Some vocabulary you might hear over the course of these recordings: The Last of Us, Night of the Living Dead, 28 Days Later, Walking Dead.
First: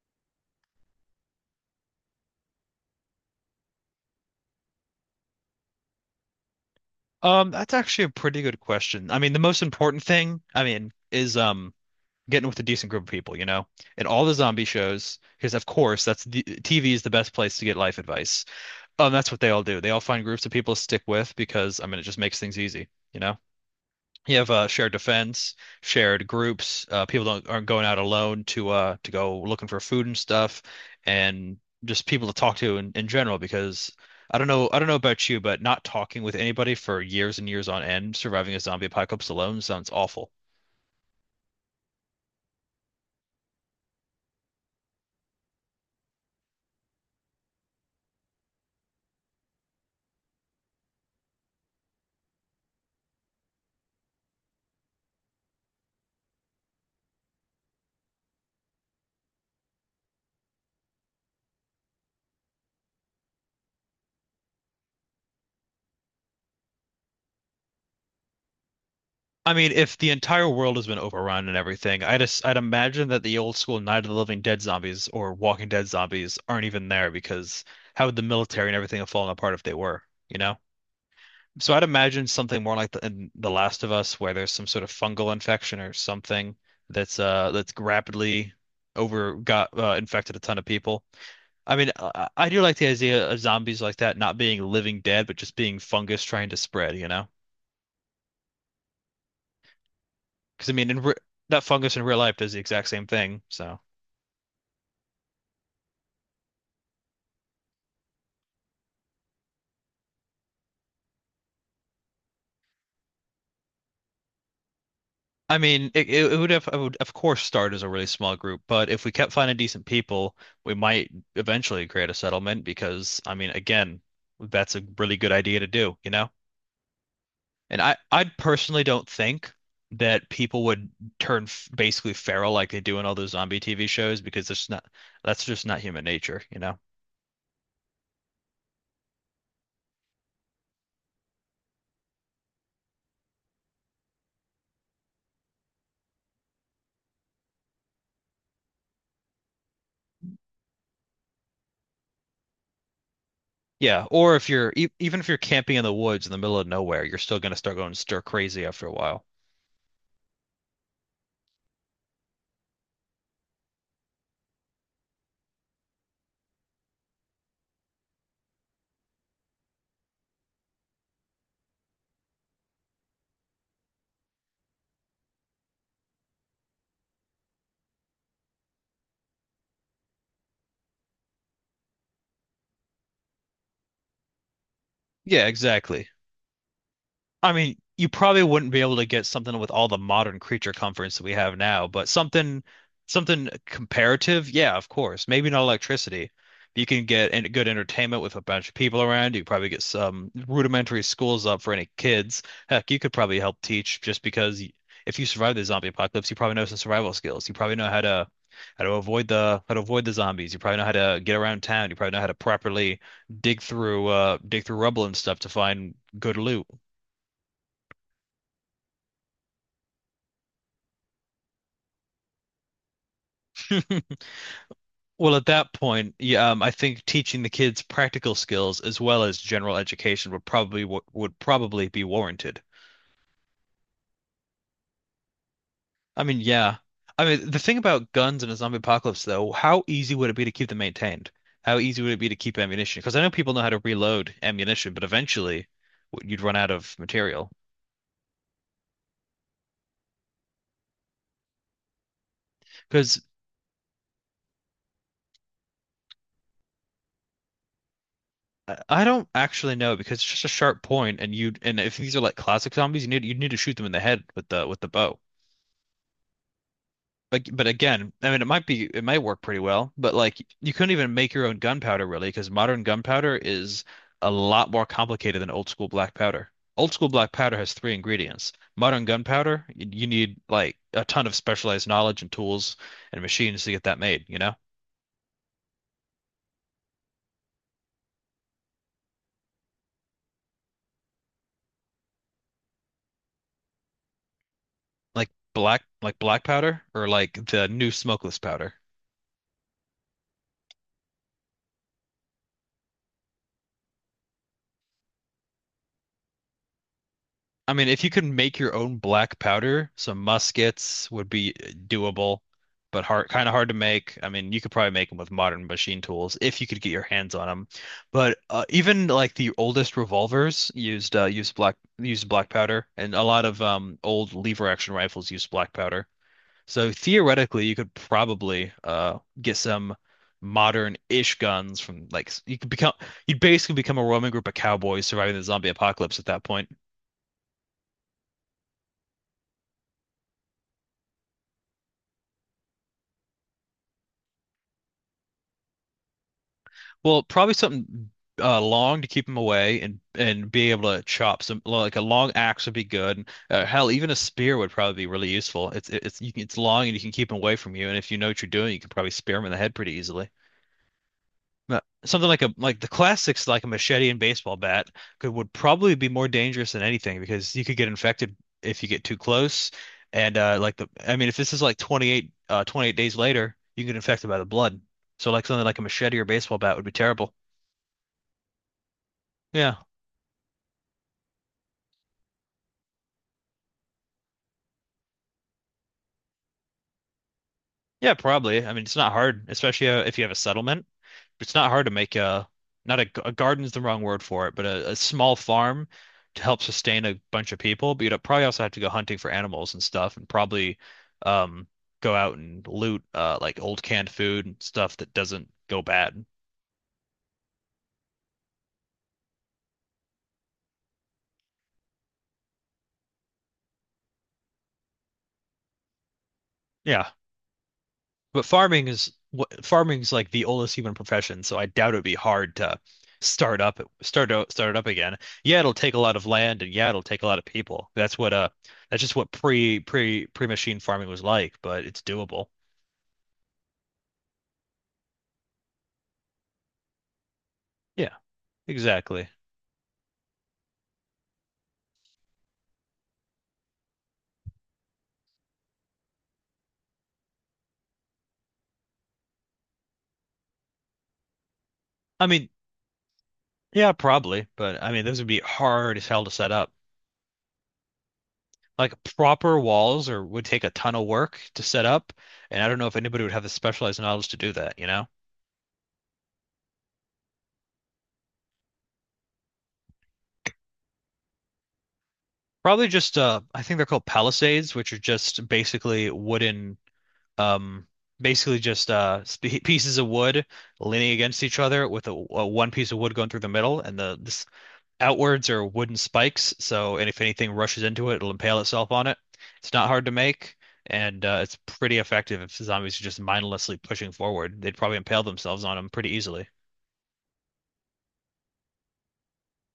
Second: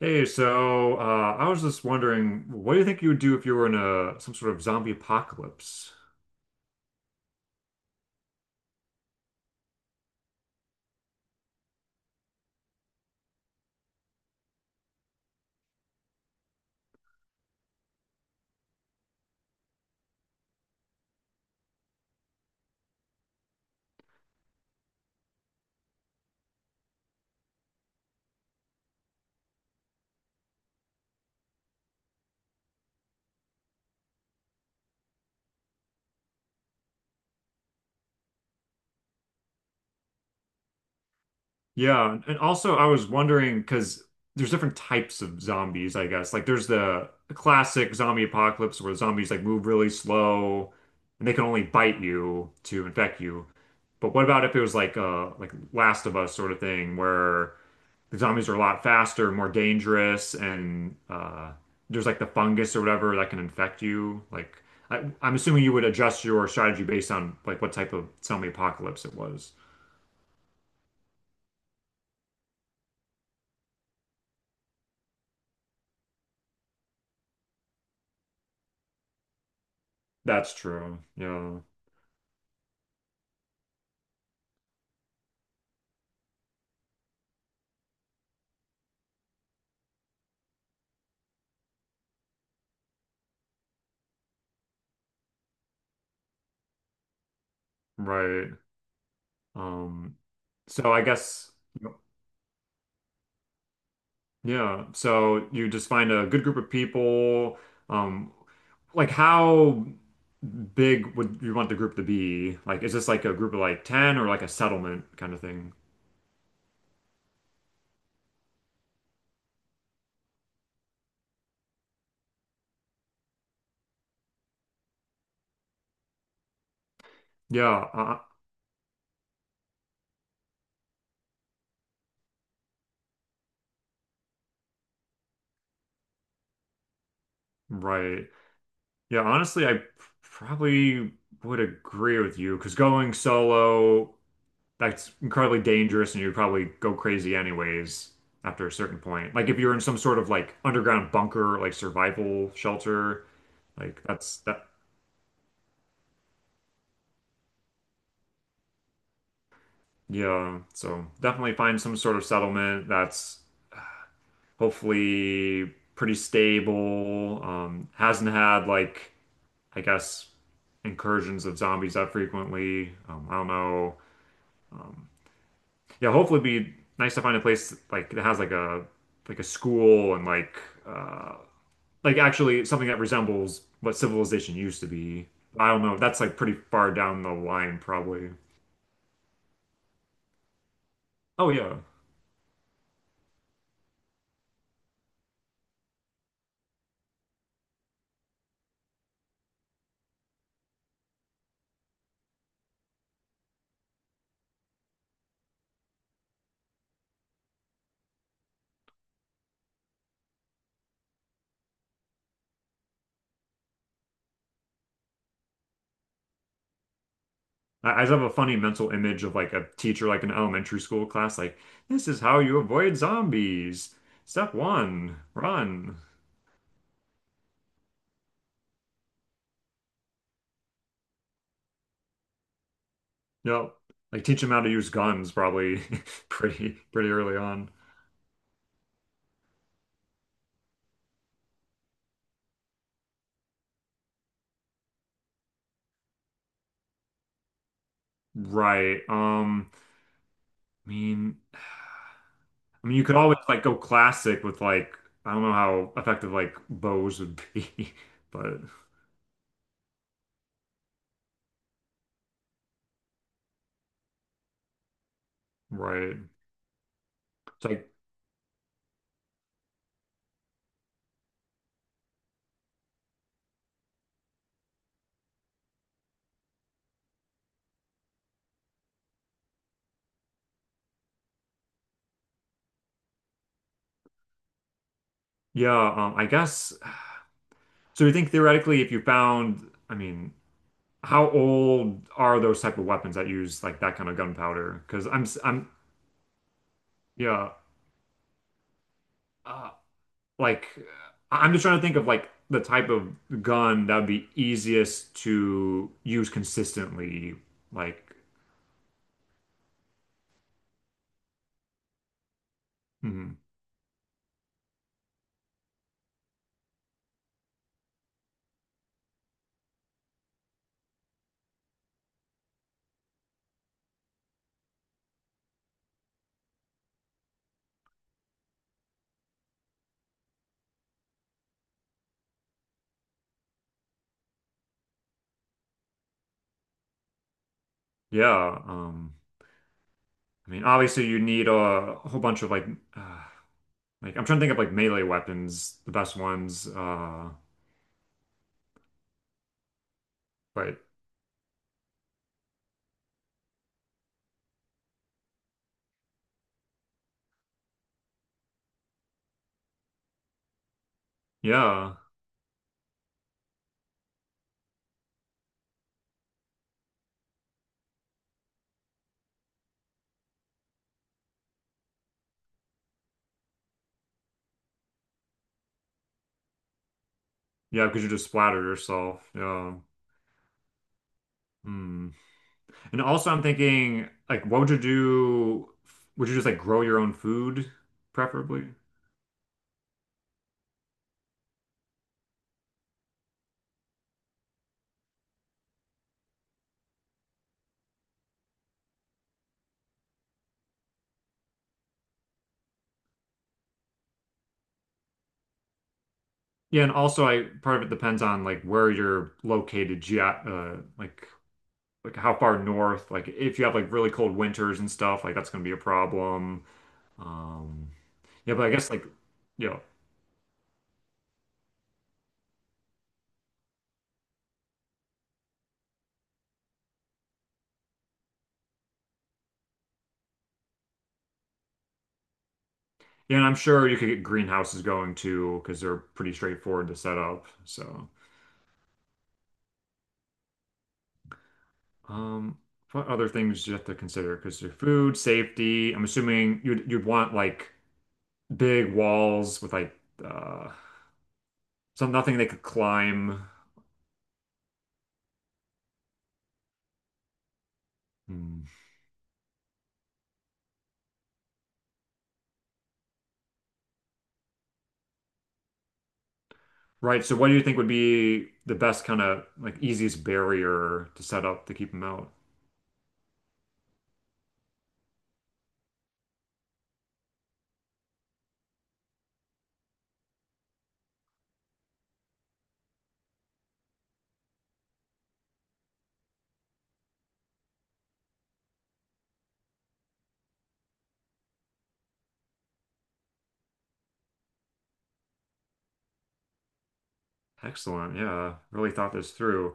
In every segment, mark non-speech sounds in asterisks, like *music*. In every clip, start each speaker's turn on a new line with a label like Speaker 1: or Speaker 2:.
Speaker 1: Hey, I was just wondering, what do you think you would do if you were in a some sort of zombie apocalypse?
Speaker 2: That's actually a pretty good question. I mean, the most important thing, I mean, is getting with a decent group of people, you know, in all the zombie shows, because of course that's the TV is the best place to get life advice. That's what they all do. They all find groups of people to stick with because I mean it just makes things easy, you know? You have shared defense, shared groups. People don't aren't going out alone to go looking for food and stuff, and just people to talk to in general. Because I don't know about you, but not talking with anybody for years and years on end, surviving a zombie apocalypse alone sounds awful.
Speaker 1: Yeah, and also I was wondering because there's different types of zombies, I guess. Like there's the classic zombie apocalypse where zombies like move really slow and they can only bite you to infect you. But what about if it was like Last of Us sort of thing where the zombies are a lot faster, more dangerous, and there's like the fungus or whatever that can infect you. Like I'm assuming you would adjust your strategy based on like what type of zombie apocalypse it was.
Speaker 2: I mean, if the entire world has been overrun and everything, I'd imagine that the old school Night of the Living Dead zombies or Walking Dead zombies aren't even there because how would the military and everything have fallen apart if they were, you
Speaker 1: That's
Speaker 2: know?
Speaker 1: true. Yeah.
Speaker 2: So I'd imagine something more like in The Last of Us, where there's some sort of fungal infection or something that's rapidly over got infected a ton of people. I mean, I do like the idea of zombies like that not being living dead, but just being fungus trying to spread, you know?
Speaker 1: Right. Um,
Speaker 2: Because I mean,
Speaker 1: so
Speaker 2: in
Speaker 1: I
Speaker 2: re
Speaker 1: guess
Speaker 2: that fungus in real life does the exact same thing. So
Speaker 1: yeah. So you just find a good group of people. Um, like how big would you want the group to be? Like, is this like a group of like 10 or like a settlement kind of
Speaker 2: I
Speaker 1: thing?
Speaker 2: mean, I would of course start as a really small group, but if we kept finding decent people, we might eventually create a settlement because, I mean, again, that's a really good idea to do, you know? And
Speaker 1: Yeah,
Speaker 2: I,
Speaker 1: uh,
Speaker 2: I personally don't think that people would turn f basically feral like they do in all those zombie TV shows because there's not, that's just not human nature, you know?
Speaker 1: right. Yeah, honestly, I probably would agree with you because going solo, that's incredibly dangerous and you'd probably go crazy anyways after a certain point. Like if you're in some sort of like underground bunker, like survival shelter, like
Speaker 2: Yeah, or
Speaker 1: that's
Speaker 2: if
Speaker 1: that,
Speaker 2: you're e even if you're camping in the woods in the middle of nowhere, you're still going to start going stir crazy after a while.
Speaker 1: yeah. So definitely find some sort of settlement that's hopefully pretty stable, hasn't had like, I guess, incursions of zombies that frequently. I don't know. Yeah, hopefully it'd be nice to find a place like that has like a school and uh like actually something that resembles what civilization used to be.
Speaker 2: Yeah,
Speaker 1: I don't know.
Speaker 2: exactly.
Speaker 1: That's like pretty far down the
Speaker 2: I
Speaker 1: line
Speaker 2: mean, you
Speaker 1: probably.
Speaker 2: probably wouldn't be able to get something with all the modern creature comforts that we
Speaker 1: Oh
Speaker 2: have
Speaker 1: yeah.
Speaker 2: now, but something comparative, yeah, of course. Maybe not electricity. You can get good entertainment with a bunch of people around. You probably get some rudimentary schools up for any kids. Heck, you could probably help teach just because if you survive the zombie apocalypse, you probably know some survival skills. You probably know how to avoid the zombies. You probably know how to get around town. You probably know how to properly dig through rubble and stuff to find good loot.
Speaker 1: I just have a funny mental image of like a teacher like an elementary school class like this is how you avoid zombies.
Speaker 2: *laughs*
Speaker 1: Step one,
Speaker 2: Well, at that
Speaker 1: run.
Speaker 2: point, yeah, I think teaching the kids practical skills as well as general education would probably be warranted.
Speaker 1: Yep. Like teach them how to use guns probably *laughs*
Speaker 2: I mean,
Speaker 1: pretty
Speaker 2: yeah.
Speaker 1: pretty
Speaker 2: I
Speaker 1: early
Speaker 2: mean, the
Speaker 1: on.
Speaker 2: thing about guns in a zombie apocalypse, though, how easy would it be to keep them maintained? How easy would it be to keep ammunition? Because I know people know how to reload ammunition, but eventually you'd run out of material.
Speaker 1: Right. I mean, I mean, you could
Speaker 2: Because
Speaker 1: always like go classic with like I don't know how effective like bows would be, *laughs* but
Speaker 2: I don't actually know because it's just a sharp point, and you and if these are like classic zombies, you need to shoot them in the head with the bow.
Speaker 1: right.
Speaker 2: But,
Speaker 1: It's
Speaker 2: but
Speaker 1: like
Speaker 2: again, I mean, it might work pretty well, but like you couldn't even make your own gunpowder really, because modern gunpowder is a lot more complicated than old school black powder. Old school black powder has three ingredients. Modern gunpowder, you need like a ton of specialized knowledge and tools and machines to get that made, you know?
Speaker 1: yeah, I guess. So you think theoretically, if you found, I mean, how old are those type of weapons that use like that kind of gunpowder? Because I'm
Speaker 2: Like
Speaker 1: s- I'm
Speaker 2: black, like black powder or like
Speaker 1: yeah,
Speaker 2: the new smokeless powder.
Speaker 1: uh, like I'm just trying to think of like the type of gun that would be easiest to use consistently.
Speaker 2: I mean, if you
Speaker 1: Like
Speaker 2: could make your own black powder, some muskets would be doable, but
Speaker 1: mhm.
Speaker 2: kind of hard to make. I mean, you could probably make them with modern machine tools if you could get your hands on them. But even like the oldest revolvers used used black powder, and a lot of old lever action rifles used black powder. So theoretically, you could probably get some modern-ish guns from like s- you could become you'd basically become a roaming group of cowboys surviving the zombie apocalypse at that point.
Speaker 1: yeah, um. I mean, obviously you need a whole bunch of uh, like I'm trying to think of like melee weapons, the best ones.
Speaker 2: Well, probably something long to keep him away and be
Speaker 1: But
Speaker 2: able to chop some like a long axe would be good. And, hell, even a spear would probably be really useful. It's it's long and you can keep him away from you. And if you know what you're doing, you can probably spear him in the head pretty easily. But
Speaker 1: yeah,
Speaker 2: something like the classics, like a machete and baseball bat, could would probably be more dangerous than anything because you could get infected if you get too close. And like the I mean, if this is like 28 days later, you can get infected by the blood. So like something like a machete or baseball bat would be terrible.
Speaker 1: yeah, because you just splatter yourself. Yeah.
Speaker 2: Yeah.
Speaker 1: Hmm. And also, I'm thinking like, what would you do? Would you just like grow your own food,
Speaker 2: Yeah,
Speaker 1: preferably?
Speaker 2: probably. I mean, it's not hard, especially if you have a settlement. It's not hard to make a not a, g- a garden's the wrong word for it, but a small farm to help sustain a bunch of people. But you'd probably also have to go hunting for animals and stuff, and probably um go out and loot like old canned food and stuff that doesn't go bad.
Speaker 1: Yeah, and also, I part of it depends on like where you're located, ge like how far north. Like if you have like really cold winters and stuff, like that's gonna be a problem.
Speaker 2: Yeah.
Speaker 1: Um,
Speaker 2: But
Speaker 1: yeah, but I guess like. Yeah.
Speaker 2: farming is like the oldest human profession, so I doubt it'd be hard to start it up again. Yeah, it'll take a lot of land and yeah, it'll take a lot of people. That's just what pre-machine farming was like, but it's doable.
Speaker 1: Yeah, and I'm sure you could get greenhouses going too, because they're pretty straightforward to set up. So,
Speaker 2: Yeah, exactly.
Speaker 1: um, what other things do you have to consider? Because your food, safety, I'm assuming you'd want like big walls with like uh some
Speaker 2: I
Speaker 1: nothing they
Speaker 2: mean,
Speaker 1: could climb.
Speaker 2: yeah, probably, but I mean those would be hard as hell to set up.
Speaker 1: Hmm.
Speaker 2: Like proper walls or would take a ton of work to set up, and I don't know if anybody would have the specialized knowledge to do that, you know?
Speaker 1: Right. So what do you think would be the best kind of like easiest barrier to set up to keep them out?
Speaker 2: Probably just I think they're called palisades, which are just basically wooden um basically just sp pieces of wood leaning against each other with a one piece of wood going through the middle and the this outwards are wooden spikes, so and if anything rushes into it, it'll impale itself on it. It's not hard to make and it's pretty effective if zombies are just mindlessly pushing forward. They'd probably impale themselves on them pretty easily.
Speaker 1: Excellent. Yeah. Really thought this through.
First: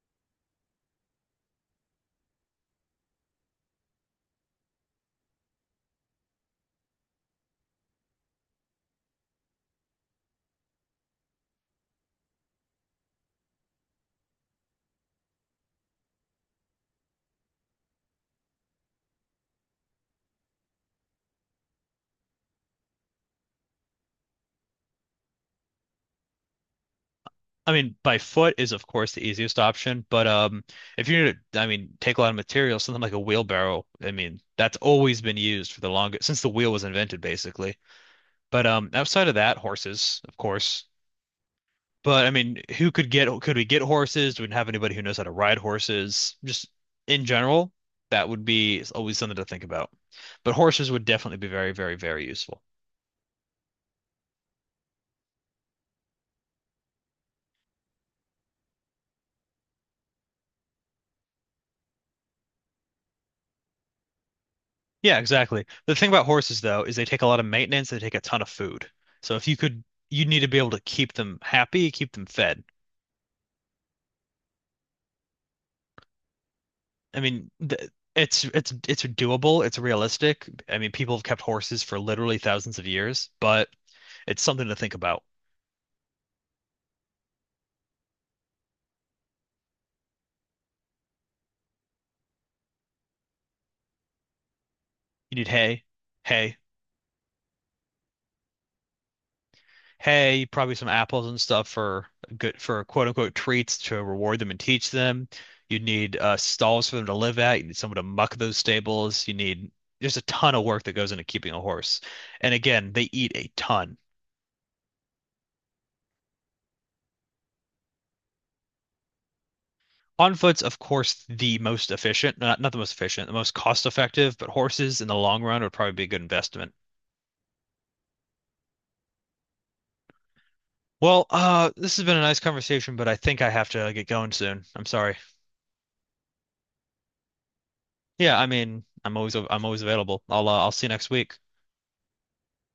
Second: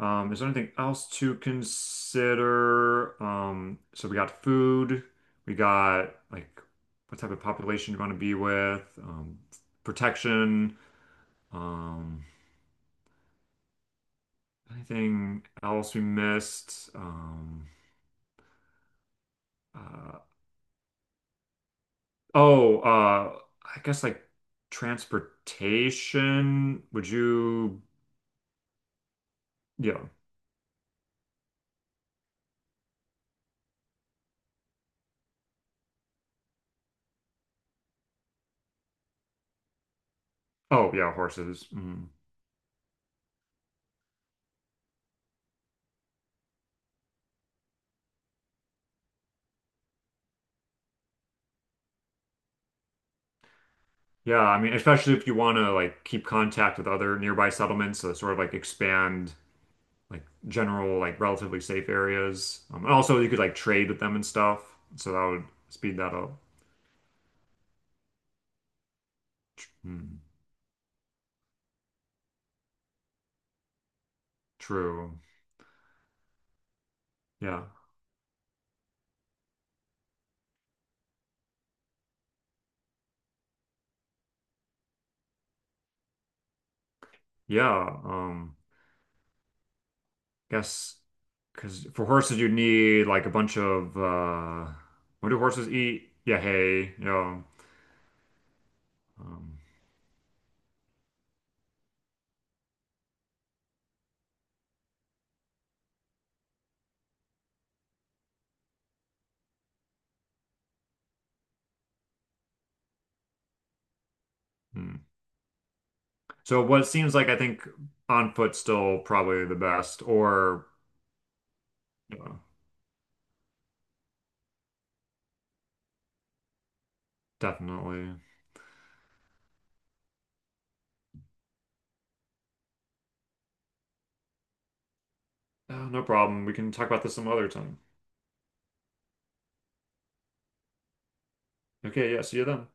Speaker 1: Is there anything else to consider? So we got food, we got like what type of population you want to be with, protection, um, anything else we missed? Uh, oh, uh, I guess like transportation. Would
Speaker 2: I
Speaker 1: you,
Speaker 2: mean, by foot is of course the easiest
Speaker 1: yeah.
Speaker 2: option, but if you're gonna, I mean, take a lot of material, something like a wheelbarrow, I mean, that's always been used for the longest since the wheel was invented, basically. But outside of that, horses, of course.
Speaker 1: Oh, yeah, horses. Mm.
Speaker 2: But I mean, who could get? Could we get horses? Do we have anybody who knows how to ride horses? Just in general, that would be always something to think about. But horses would definitely be very, very, very useful.
Speaker 1: Yeah, I mean, especially if you want to like keep contact with other nearby settlements, so sort of like expand. Like general, like relatively safe areas. And also you could like trade with them and stuff, so
Speaker 2: Yeah,
Speaker 1: that would
Speaker 2: exactly. The
Speaker 1: speed
Speaker 2: thing
Speaker 1: that
Speaker 2: about
Speaker 1: up.
Speaker 2: horses, though, is they take a lot of maintenance, they take a ton of food. So if you could,
Speaker 1: Hmm.
Speaker 2: you need to be able to keep them happy, keep them fed.
Speaker 1: True.
Speaker 2: I mean,
Speaker 1: Yeah.
Speaker 2: th it's it's doable, it's realistic. I mean, people have kept horses for literally thousands of years, but it's something to think about.
Speaker 1: Yeah. Guess because for horses you need like a bunch of what
Speaker 2: You
Speaker 1: do
Speaker 2: need
Speaker 1: horses
Speaker 2: hay,
Speaker 1: eat? Yeah,
Speaker 2: hay.
Speaker 1: hay. You know. Um,
Speaker 2: Hey, probably some apples and stuff for quote unquote treats to reward them and teach them. You need stalls for them to live at. You need someone to muck those stables. You need there's a ton of work that goes into keeping a horse. And again, they eat a ton.
Speaker 1: hmm. So what seems like I think on foot still probably the best,
Speaker 2: On foot's,
Speaker 1: or
Speaker 2: of course, the most
Speaker 1: yeah,
Speaker 2: efficient, not the most efficient, the most cost effective, but horses in the long run would probably be a good investment.
Speaker 1: definitely.
Speaker 2: Well, this has been a nice conversation, but I think I have to get going soon. I'm sorry.
Speaker 1: Oh, no problem. We can talk about this some other time.
Speaker 2: Yeah, I mean, I'm always available. I'll see you next week.
Speaker 1: Okay. Yeah. See you then.